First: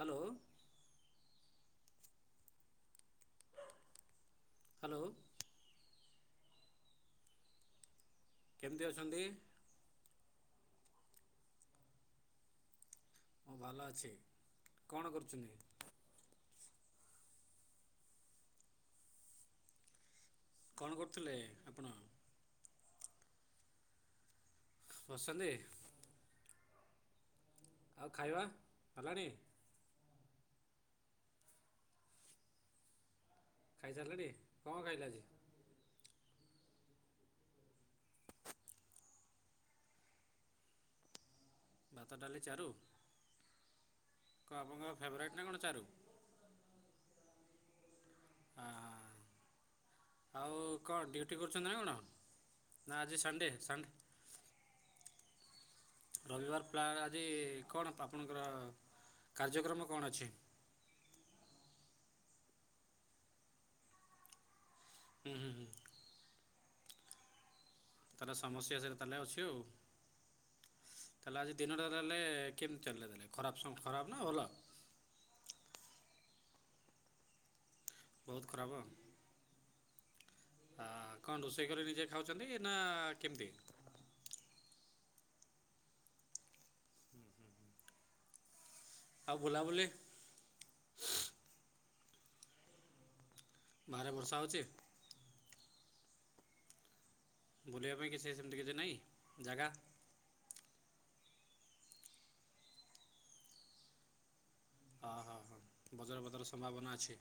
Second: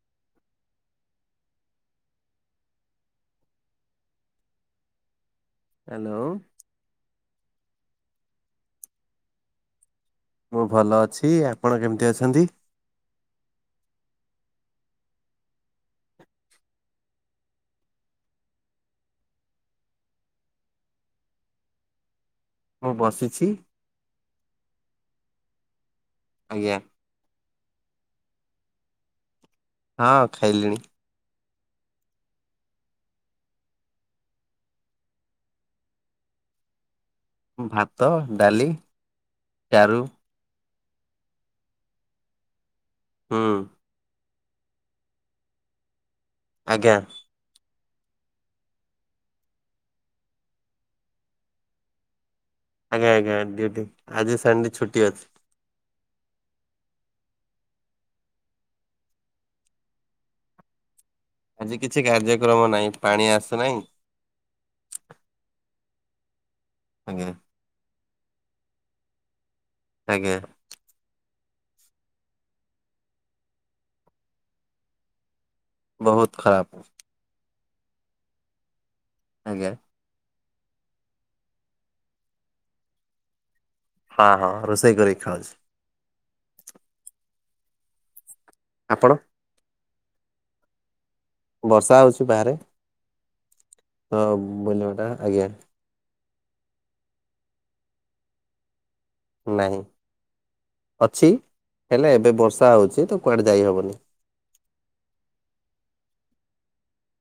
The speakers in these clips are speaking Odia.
ହାଲୋ। ହାଲୋ। ହାଲୋ। କେମିତି ଅଛନ୍ତି? ମୁଁ ଭଲ ଅଛି। ଆପଣ କେମିତି ଅଛନ୍ତି? ମୁଁ ଭଲ ଅଛି। କଣ କରୁଛନ୍ତି? କଣ କରୁଥିଲେ? ଆପଣ। ମୁଁ ବସିଛି। ବସିଛନ୍ତି। ଆଜ୍ଞା। ଆଉ ଖାଇବା ହେଲାଣି? ହଁ ଖାଇଲିଣି। ଖାଇ ସାରିଲେଣି କଣ ଖାଇଲେ ଆଜି? ଭାତ ଡାଲି - ଚାରୁ। ଭାତ ଡାଲି ଚାରୁ? ହୁଁ। କଣ ଆପଣଙ୍କ ଫେଭୋରାଇଟ୍ ନା କଣ ଚାରୁ? ଆଜ୍ଞା। ଆଁ - ଆଉ କଣ ଡିଉଟି କରୁଛନ୍ତି ନା କଣ? ନା ଆଜ୍ଞା! ଆଜି ଆଜ୍ଞା! ସନ୍ଡ଼େ ଡ୍ୟୁଟି ସନ୍ଡ଼େ ଆଜି ସାରିନି ଛୁଟି ଅଛି। ରବିବାର ପ୍ଲା ଆଜି କଣ ପାପଣଙ୍କର? କାର୍ଯ୍ୟକ୍ରମ କଣ ଅଛି? ଆଜି କିଛି କାର୍ଯ୍ୟକ୍ରମ ନାହିଁ। ପାଣି ଆସୁନାହିଁ। ହୁଁ ହୁଁ ହୁଁ। ଆଜ୍ଞା। ତାହାଲେ ସମସ୍ୟା ସେଠି ତାହେଲେ ଅଛି ଆଉ ଆଜ୍ଞା!। ତାହେଲେ ଆଜି ଦିନଟା ତାହେଲେ କେମିତି ଚାଲିଲା ତାହେଲେ ଖରାପ ସ ଖରାପ ନା ଭଲ? ବହୁତ ଖରାପ। ବହୁତ ଖରାପ। ଆଜ୍ଞା!। ଆ - କଣ ରୋଷେଇ କରି ନିଜେ ଖାଉଛନ୍ତି ନା କେମିତି? ହଁ ହଁ ରୋଷେଇ କରିକି ଖାଉଛି। ହୁଁ ହୁଁ ଆପଣ? ଆଉ ବୁଲାବୁଲି ବର୍ଷା ହଉଛି ବାହାରେ। ବାହାରେ ବର୍ଷା ହଁ ହେଉଛି ବୁଲିବା ଟା ଆଜ୍ଞା! ବୁଲିବା ପାଇଁ କିଛି ସେମିତି କିଛି ନାହିଁ। ଜାଗା ନାହିଁ, ଅଛି ହେଲେ ଏବେ ବର୍ଷା ହେଉଛି ତ କୁଆଡ଼େ ଯାଇହବନି। ହଁ ହଁ ହଁ ବଜର ବଜର ସମ୍ଭାବନା ଅଛି।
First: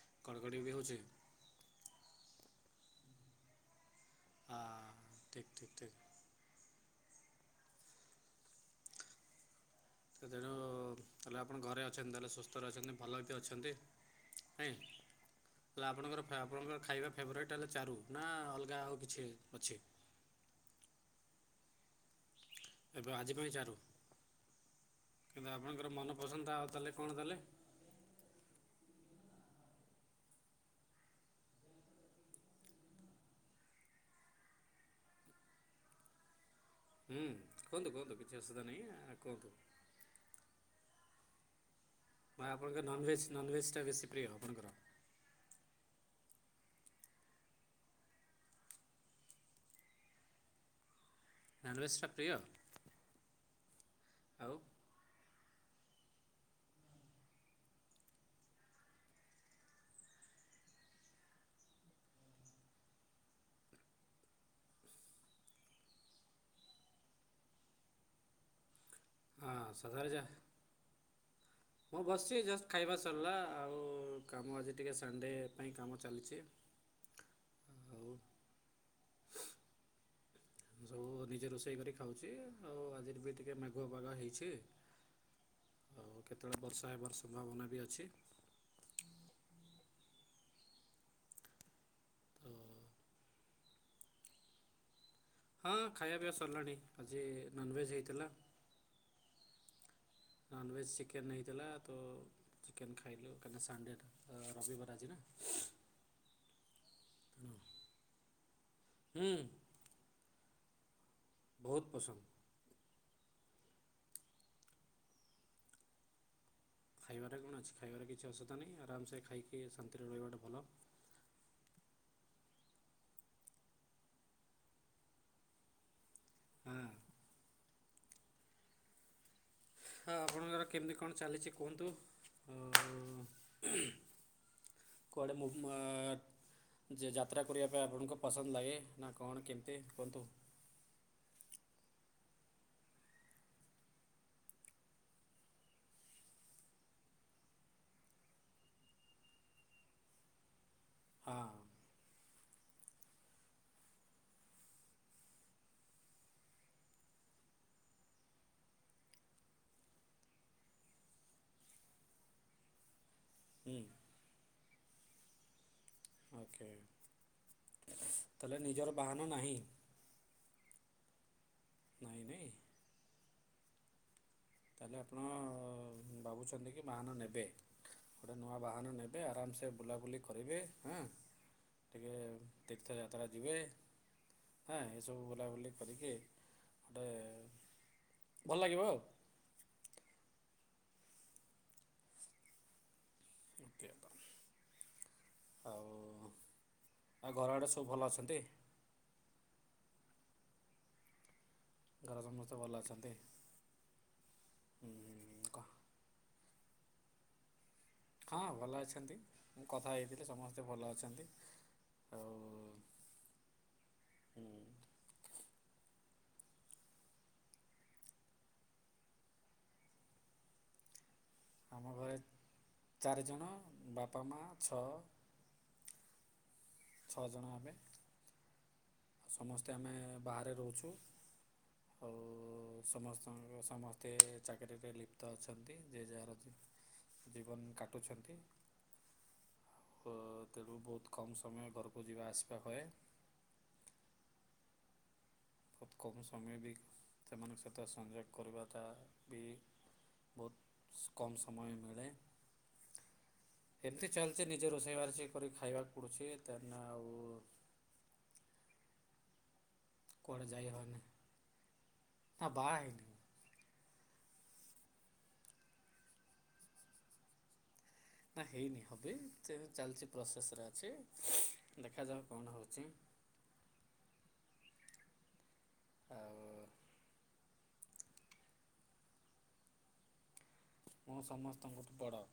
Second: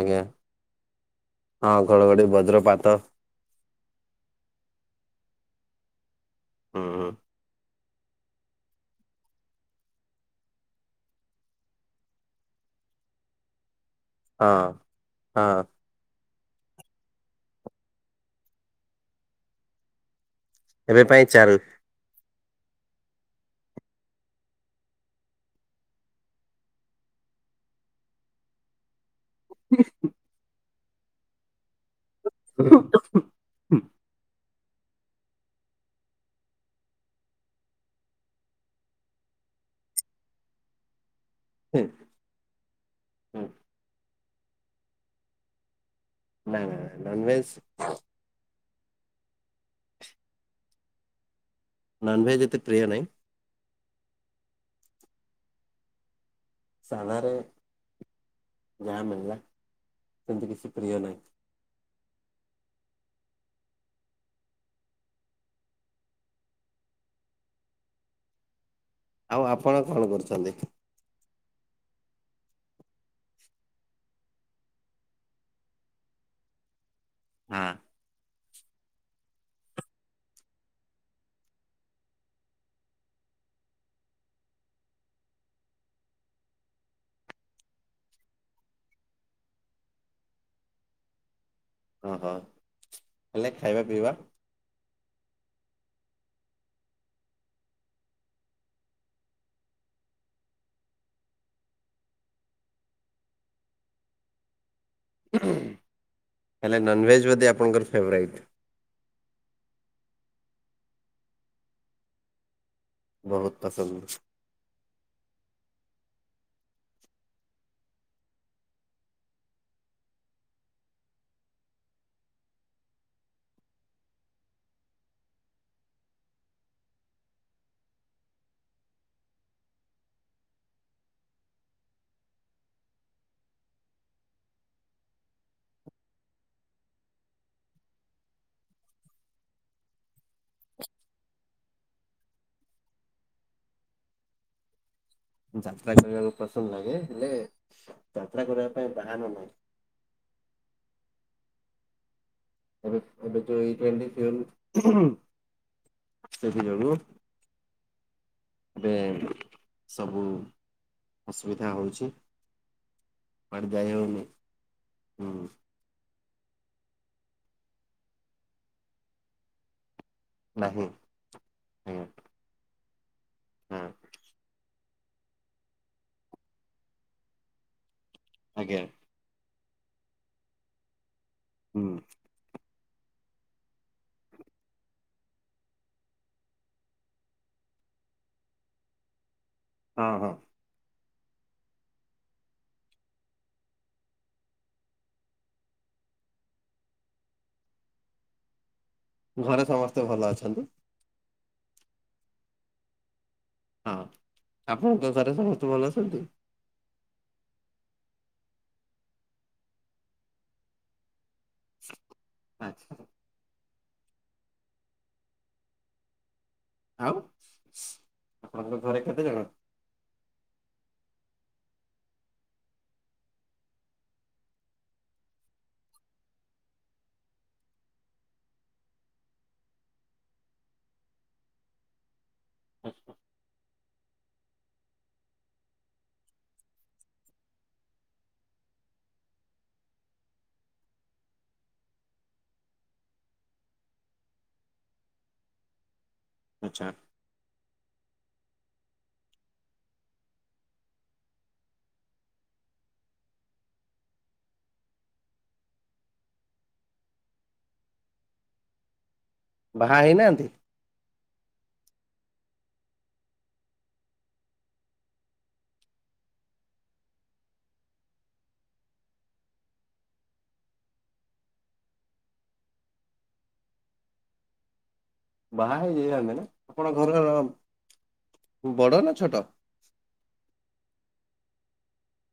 ଆଜ୍ଞା ଘଡ଼ ଘଡ଼ି ବି ହେଉଛି। ହଁ ଘଡ଼ଘଡ଼ି ବଜ୍ରପାତ ହାଁ ଠିକ୍ ଠିକ୍ ଠିକ୍। ହୁଁ ହୁଁ ସେ ତେଣୁ ତାହେଲେ ଆପଣ ଘରେ ଅଛନ୍ତି। ତାହେଲେ ସୁସ୍ଥରେ ଅଛନ୍ତି। ଭଲ ହେଇକି ଅଛନ୍ତି। ହଁ ହଁ। ତାହେଲା ଆପଣଙ୍କର ଆପଣଙ୍କର ଖାଇବା ଫେବରାଇଟ୍ ହେଲେ ଚାରୁ ନା ଅଲଗା ଆଉ କିଛି ଅଛି? ଏବେ ପାଇଁ ଚାରୁ। ଏବେ ଆଜି ପାଇଁ ଚାରୁ। କିନ୍ତୁ ଆପଣଙ୍କର ମନପସନ୍ଦ ଆଉ ତାହାଲେ କଣ ତାହାଲେ? [inaudible] [inaudible] ହୁଁ କୁହନ୍ତୁ କୁହନ୍ତୁ କିଛି ଅସୁବିଧା ନାହିଁ କୁହନ୍ତୁ। ହୁଁ। ମା ଆପଣଙ୍କ ନନ୍ଭେଜ୍ ନନ୍ଭେଜ୍ ଟା ବେଶୀ ପ୍ରିୟ ଆପଣଙ୍କର। ନାଇଁ ନାଇଁଁ ନାଇଁ ନନ୍ଭେଜ ନନଭେଜ୍ଟା ପ୍ରିୟ ନନଭେଜ୍ ଏତେ ପ୍ରିୟ ନାହିଁ ଆଉ ସାଧାରେ ଯାହା ମଳିଲା ସେମିତି କିଛି ପ୍ରିୟ ନାହିଁ। ଆଉ ଆପଣ କଣ ସାଧାରେ ଯା କରୁଛନ୍ତି? ମୁଁ ବସିଛି ଜଷ୍ଟ ଖାଇବା ସରିଲା ଆଉ କାମ ଆଜି ଟିକେ ସଣ୍ଡେ ପାଇଁ କାମ ଚାଲିଛି। ହାଁ। ଆଉ ମୁଁ ସବୁ ନିଜେ ରୋଷେଇ କରି ଖାଉଛି ଆଉ ଆଜିର ବି ଟିକେ ମେଘୁଆ ପାଗ ହେଇଛି। ଆଉ କେତେବେଳେ ବର୍ଷା ହେବାର ସମ୍ଭାବନା ବି ଅଛି। ହଁ ହଁ। [inaudible] ହେଲେ ଖାଇବା ପିଇବା। ହଁ ଖାଇବା ପିଇବା ସରିଲାଣି ଆଜି ନନଭେଜ ହେଇଥିଲା। ନନ୍ଭେଜ୍ ଚିକେନ୍ ହେଇଥିଲା ତ ଚିକେନ ଖାଇଲୁ କାହିଁକନା ସଣ୍ଡେ ରବିବାର ଆଜି ନା। ହେଲେ ନନଭେଜ ବୋଧେ ତେଣୁ ଆପଣଙ୍କର ଫେଭରାଇଟ। ହୁଁ। ବହୁତ ପସନ୍ଦ। ବହୁତ ପସନ୍ଦ। ଖାଇବାରେ କଣ ଅଛି ଖାଇବାର କିଛି ଅସୁବଧା ନାହିଁ ଆରାମସେ ଖାଇକି ଶାନ୍ତିରେ ରହିବାଟା ଭଲ। ଆ ହଁ ଆପଣଙ୍କର କେମିତି କଣ ଚାଲିଛି କୁହନ୍ତୁ। କୁଆଡ଼େ ମୁ ଯେ ଯାତ୍ରା କରିବା ପାଇଁ ଆପଣଙ୍କୁ ପସନ୍ଦ ଲାଗେ ନା କଣ କେମିତି କୁହନ୍ତୁ। ଯାତ୍ରା କରିବାକୁ ପସନ୍ଦ ଲାଗେ ହେଲେ ଯାତ୍ରା କରିବା ପାଇଁ ବାହାନ ନାହିଁ। ହଁ। ଏବେ ଏବେ ଯୋଇ ଟଣ୍ ସେଥି ଯୋଗୁଁ ଏବେ ସବୁ ଅସୁବିଧା ହଉଛି କୁଆଡେ ହୁଁ ଯାଇ ହଉନି ହୁଁ। ଓକେ ତାହେଲେ ନିଜର ବାହାନ ନାହିଁ। ନାହିଁ। ନାଇଁ ନାଇଁ। ନାଁ। ତାହେଲେ ଆପଣ ଭାବୁଛନ୍ତି କି ବାହାନ ନେବେ। ଗୋଟେ ନୂଆ ଆଜ୍ଞା ବାହାନ ନେ ଏବେ ଆରାମସେ ବୁଲାବୁଲି କରିବେ ହଁ ହୁଁ ଟିକେ ତୀର୍ଥଯାତ୍ରା ଯିବେ। ହଁ ଏସବୁ ବୁଲାବୁଲି କରିକି ଗୋଟେ ଭଲ ଲାଗିବ ଆଉ। ହଁ ହଁ। ଓକେ ତ ଆଉ ଆଉ ଘର ଆଡ଼େ ସବୁ ଭଲ ଅଛନ୍ତି। ଘରେ ସମସ୍ତେ ଭଲ ଅଛନ୍ତି। ଘର ସମସ୍ତେ ଭଲ ଅଛନ୍ତି। ହଁ ଆପଣଙ୍କ ଘରେ ହୁଁ କ ସମସ୍ତେ ଭଲ ଅଛନ୍ତି? ହଁ ଭଲ ଅଛନ୍ତି। ମୁଁ କଥା ହେଥିଲି ସମସ୍ତେ ଭଲ ଅଛନ୍ତି। ଆଉ ଆଚ୍ଛା। ହୁଁ ଆଉ ଆପଣଙ୍କର ଘରେ କେତେ ଜଣ? ଆମ ଘରେ ଚାରିଜଣ ବାପା ମା ଛଅ। ଛଅ ଜଣ ଆମେ। ସମସ୍ତେ ଆମେ ବାହାରେ ରହୁଛୁ। ଆଉ ସମସ୍ତଙ୍କ ସମସ୍ତ ଏତେ ଚାକିରିରେ ଲିପ୍ତ ଅଛନ୍ତି। ଯେ ଯାହାର ଜୀବନ କାଟୁଛନ୍ତି। ତ ତେଣୁ ବହୁତ କମ୍ ସମୟ ଘରକୁ ଯିବା ଆସିବା ହୁଏ। ବହୁତ କମ୍ ସମୟ ବି ଆଚ୍ଛା ସେମାନଙ୍କ ସହିତ ସଂଯୋଗ କରିବାଟା ବି ବହୁତ କମ୍ ସମୟ ମିଳେ। ଏମିତି ଚାଲିଛି ନିଜେ ରୋଷେଇବାର ସେ କର ଖାଇବାକୁ ପଡ଼ୁଛି ତନ ଆଉ ବାହା ହେଇନାହାନ୍ତି? କୁଆଡେ ଯାଇ ହବା ନାହିଁ। ଆ ବା ହେଇନି। ନା ହେଇନି ହେବି ସେ ଚାଲିଛି ପ୍ରୋସେସ୍ରେ ଅଛି। ଦେଖାଯାଉ କଣ ହେଉଛି। ବାହା ହେଇଯାଇ ଆମେ ନା ଆଉ ଆପଣ ଘରର ବଡ ନା ଛୋଟ ମଁ ସମସ୍ତଙ୍କୁଠିପଡ଼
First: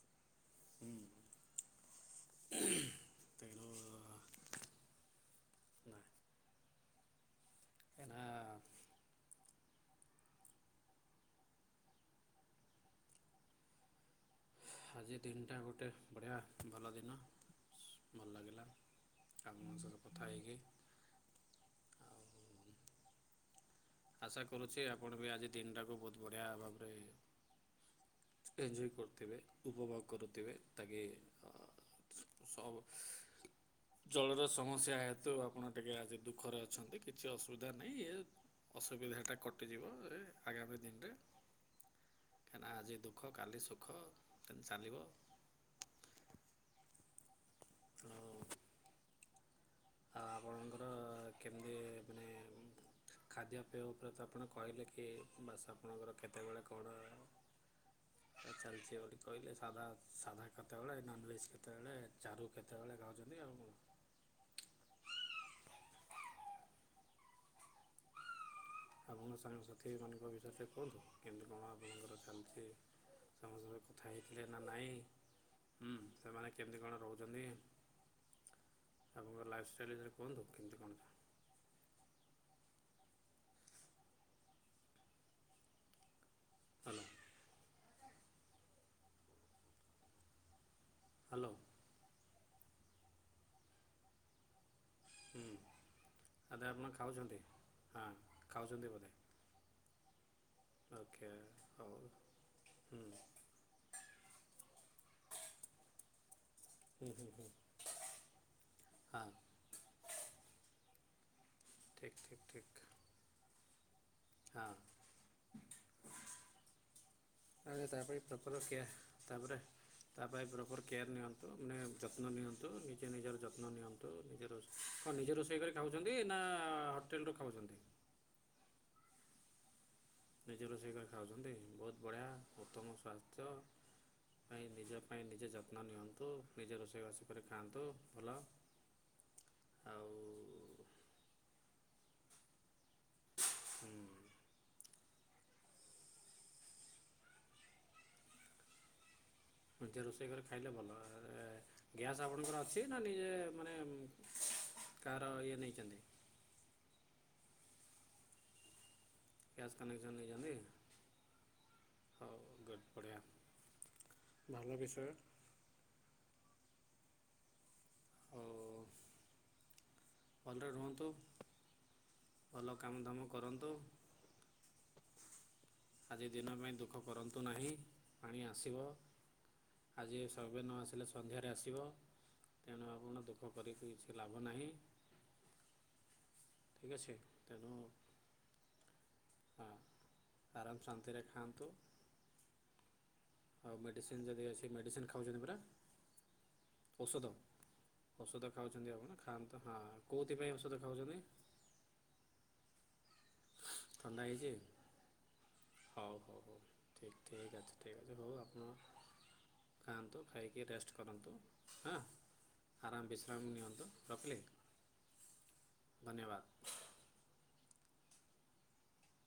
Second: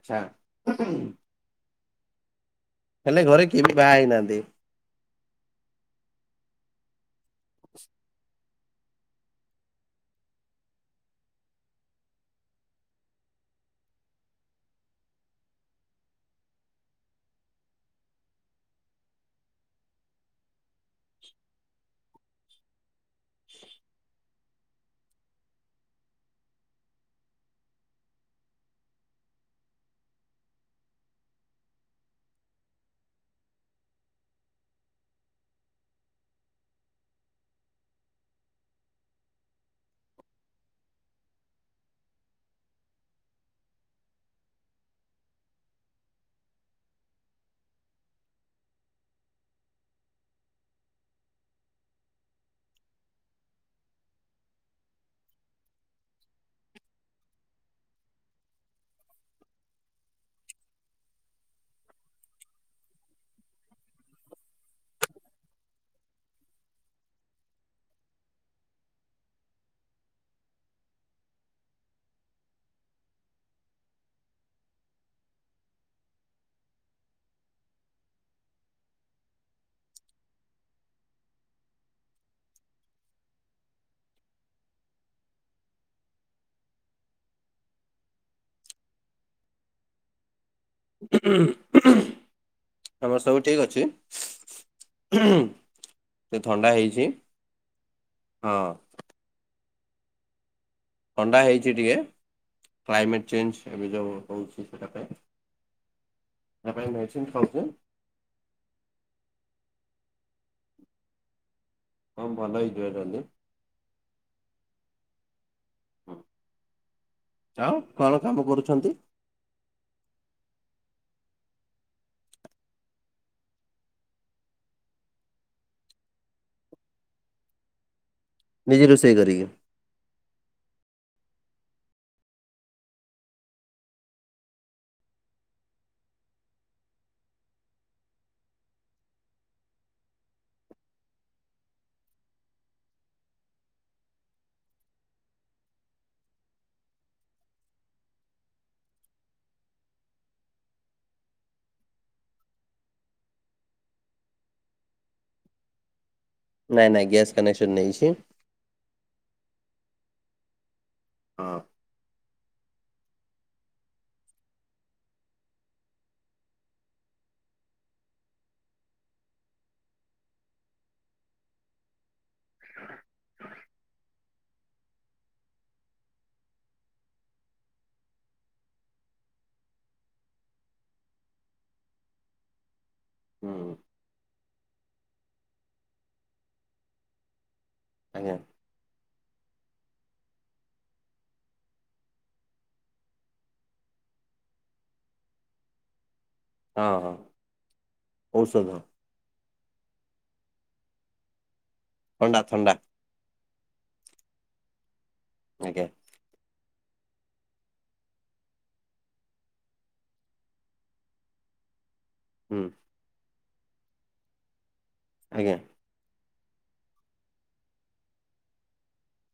ଆଚ୍ଛା। ହ ହେଲେ ଘରେ କିଏ ବି ବାହା ହେଇନାହାନ୍ତି। ନା। ଏ ଆଜି ଦିନଟା ଗୋଟେ ବଢ଼ିଆ ଭଲ ଦିନ ଭଲ ଲାଗିଲା ଆପଙ୍କ ସହିତ କଥା ହେଇକି। ଆଉ ଆଶା କରୁଛି ଆପଣ ବି ଆଜି ଦିନଟାକୁ ବହୁତ ବଢ଼ିଆ ଭାବରେ। ଏଞ୍ଜୟ କରୁଥିବେ ଉପଭୋଗ କରୁଥିବେ ତାକି ସ ଜଳର ସମସ୍ୟା ହେତୁ ଆପଣ ଟିକେ ଆଜି ଦୁଃଖରେ ଅଛନ୍ତି କିଛି ଅସୁବିଧା ନାହିଁ ଇ ଅସୁବିଧା ଟା କଟିଯିବ ଏ ଆଗାମୀ ଦିନରେ କାହିଁକିନା ଆଜି ଦୁଃଖ କାଲି ସୁଖ ତମିତି ଚାଲିବ। ହ। ଆ ଆପଣଙ୍କର କେମିତି ମାନେ ଖାଦ୍ୟପେୟ ଉପରେ ତ ଆପଣ କହିଲେ କି ବାସ ଆପଣଙ୍କର କେତେବେଳେ କଣ ଚାଲିଛି ଗଟେ କହିଲେ ସାଧା ସାଧା କେତେବେଳେ ନନ ଭେଜ କେତେବେଳେ ଚାରୁ କେତେବେଳେ ଖାଉଛନ୍ତି ଆଉ। ଆପଣଙ୍କ ସାଙ୍ଗସାଥିମାନଙ୍କ ବିଷୟରେ କୁହନ୍ତୁ କିନ୍ତୁ କଣ ଆପଣଙ୍କର ଚାନ୍ତି। ସମସ୍ତରେ କଥା ହେଇଥିଲେ ନା ନାଇଁୁଁ ସେମାନେ କେମିତି କଣ ରହୁଛନ୍ତି। ତାପଙ୍କର ଲାଇଫଷ୍ଟାଇଲ୍ ଭଥିରେ କୁହନ୍ତୁ କେମିତି କଣ? [unintelligible] ହ୍ୟାଲୋ ଆମର ସବୁ ଠିକ ଅଛି। ହୁଁ ସେ ଆରେ ଥଣ୍ଡା ଆପଣ ହେଇଛି ଖାଉଛନ୍ତି? ହଁ ହଁ। ଖାଉଛନ୍ତି ବୋଧେ ଓକେ ଥଣ୍ଡା ହେଇଛି ଟିକେ ହଉ ହୁଁ କ୍ଲାଇମେଟ୍ ଚେଞ୍ଜ ଏବେ ଯେଉଁ ରଉଛି ସେଇଟା ପାଇଁ। ତା ପାଇଁ ନାଇ ହୁଁ ହୁଁ ହୁଁ ଉଜେଣ୍ଡ ହଁ। ଠିକ୍ ହଁ ଠିକ୍ ଭଲ ଠିକ୍ ହେଇଯିବ ଟହଲେ ହଁ ଆଉ ଆପ କଣ କାମ କରୁଛନ୍ତି? ତାପରେ ତା ପାଇଁ ପ୍ରପର୍ କେୟାର୍ ନିଅନ୍ତୁ ମାନେ ଯତ୍ନ ନିଅନ୍ତୁ ନିଜେ ନିଜର ଯତ୍ନ ନିଅନ୍ତୁ। ତ ନିଜ ର କଣ ନିଜ ରୋଷେଇ କରି ଖାଉଛନ୍ତି ନା ହୋଟେଲରୁ ଖାଉଛନ୍ତି। ନିଜେ ରୋଷେଇ କରିକି ନିଜ ରୋଷେଇ କରି ଖାଉଛନ୍ତି ବହୁତ ବଢ଼ିଆ ଉତ୍ତମ ସ୍ୱାସ୍ଥ୍ୟ ପାଇଁ ନିଜ ପାଇଁ ନିଜେ ଯତ୍ନ ନିଅନ୍ତୁ ନିଜେ ରୋଷେଇ ଘସ କରି ଖାଆନ୍ତୁ ଭଲ ଆଉ ହୁଁ। ନିଜ ରୋଷେଇ କରିରେ ଖାଇଲେ ଭଲ ଗ୍ୟାସ୍ ଆପଣଙ୍କର ଅଛି ନା ନିଜେ ମାନେ କାହାର ଇଏ ନେଇଛନ୍ତି। ନାଇଁ ନାଇଁ ଗ୍ୟାସ କନେକ୍ସନ ନେଇଛି। ଗ୍ୟାସ୍ କନେକ୍ସନ୍ ନେଇଛନ୍ତି। ହଁ। ହଉ ଗଟ୍ ବଢ଼ିଆ ଭଲ ବିଷୟ ହଉ। ଭଲରେ ରୁହନ୍ତୁ। ଭଲ କାମଧାମ କରନ୍ତୁ। ଆଜି ଦିନ ପାଇଁ ଦୁଃଖ କରନ୍ତୁ ନାହିଁ ପାଣି ଆସିବ। ଆଜି ସବେ ନ ଆସିଲେ ସନ୍ଧ୍ୟାରେ ଆସିବ ତେଣୁ ଆପଣ ଦୁଃଖ ହୁଁ କରିକି କିଛି ଲାଭ ନାହିଁ। ଠିକ୍ ଅଛି ତେଣୁ ଆଜ୍ଞା। ହଁ ଆରାମ ଶାନ୍ତିରେ ଖାଆନ୍ତୁ। ଆଉ ମେଡ଼ିସିନ ଯଦି ଅଛି ମେଡ଼ିସିନ ଖାଉଛନ୍ତି ପରା ହଁ ହଁ ଔଷଧ ଔଷଧ ଖାଉଛନ୍ତି ଆପଣ ଖାଆନ୍ତ ହଁ କୋଉଥିପାଇଁ ଔଷଧ ଖାଉଛନ୍ତି। ଥଣ୍ଡା ଥଣ୍ଡା। ଥଣ୍ଡା ହେଇଛି ଆଜ୍ଞା। ହେଉ ହଉ ହଉ ଠିକ୍ ଠିକ୍ ଅଛି। ଠିକ୍ ଅଛି ଭଉ ଆପଣ ଖାଆନ୍ତୁ ଖାଇକି ରେଷ୍ଟ କରନ୍ତୁ ହଁ। ହୁଁ। ଆରାମ ବିଶ୍ରାମ ନିଅନ୍ତୁ ରଖିଲି। ଆଜ୍ଞା। ଧନ୍ୟବାଦ।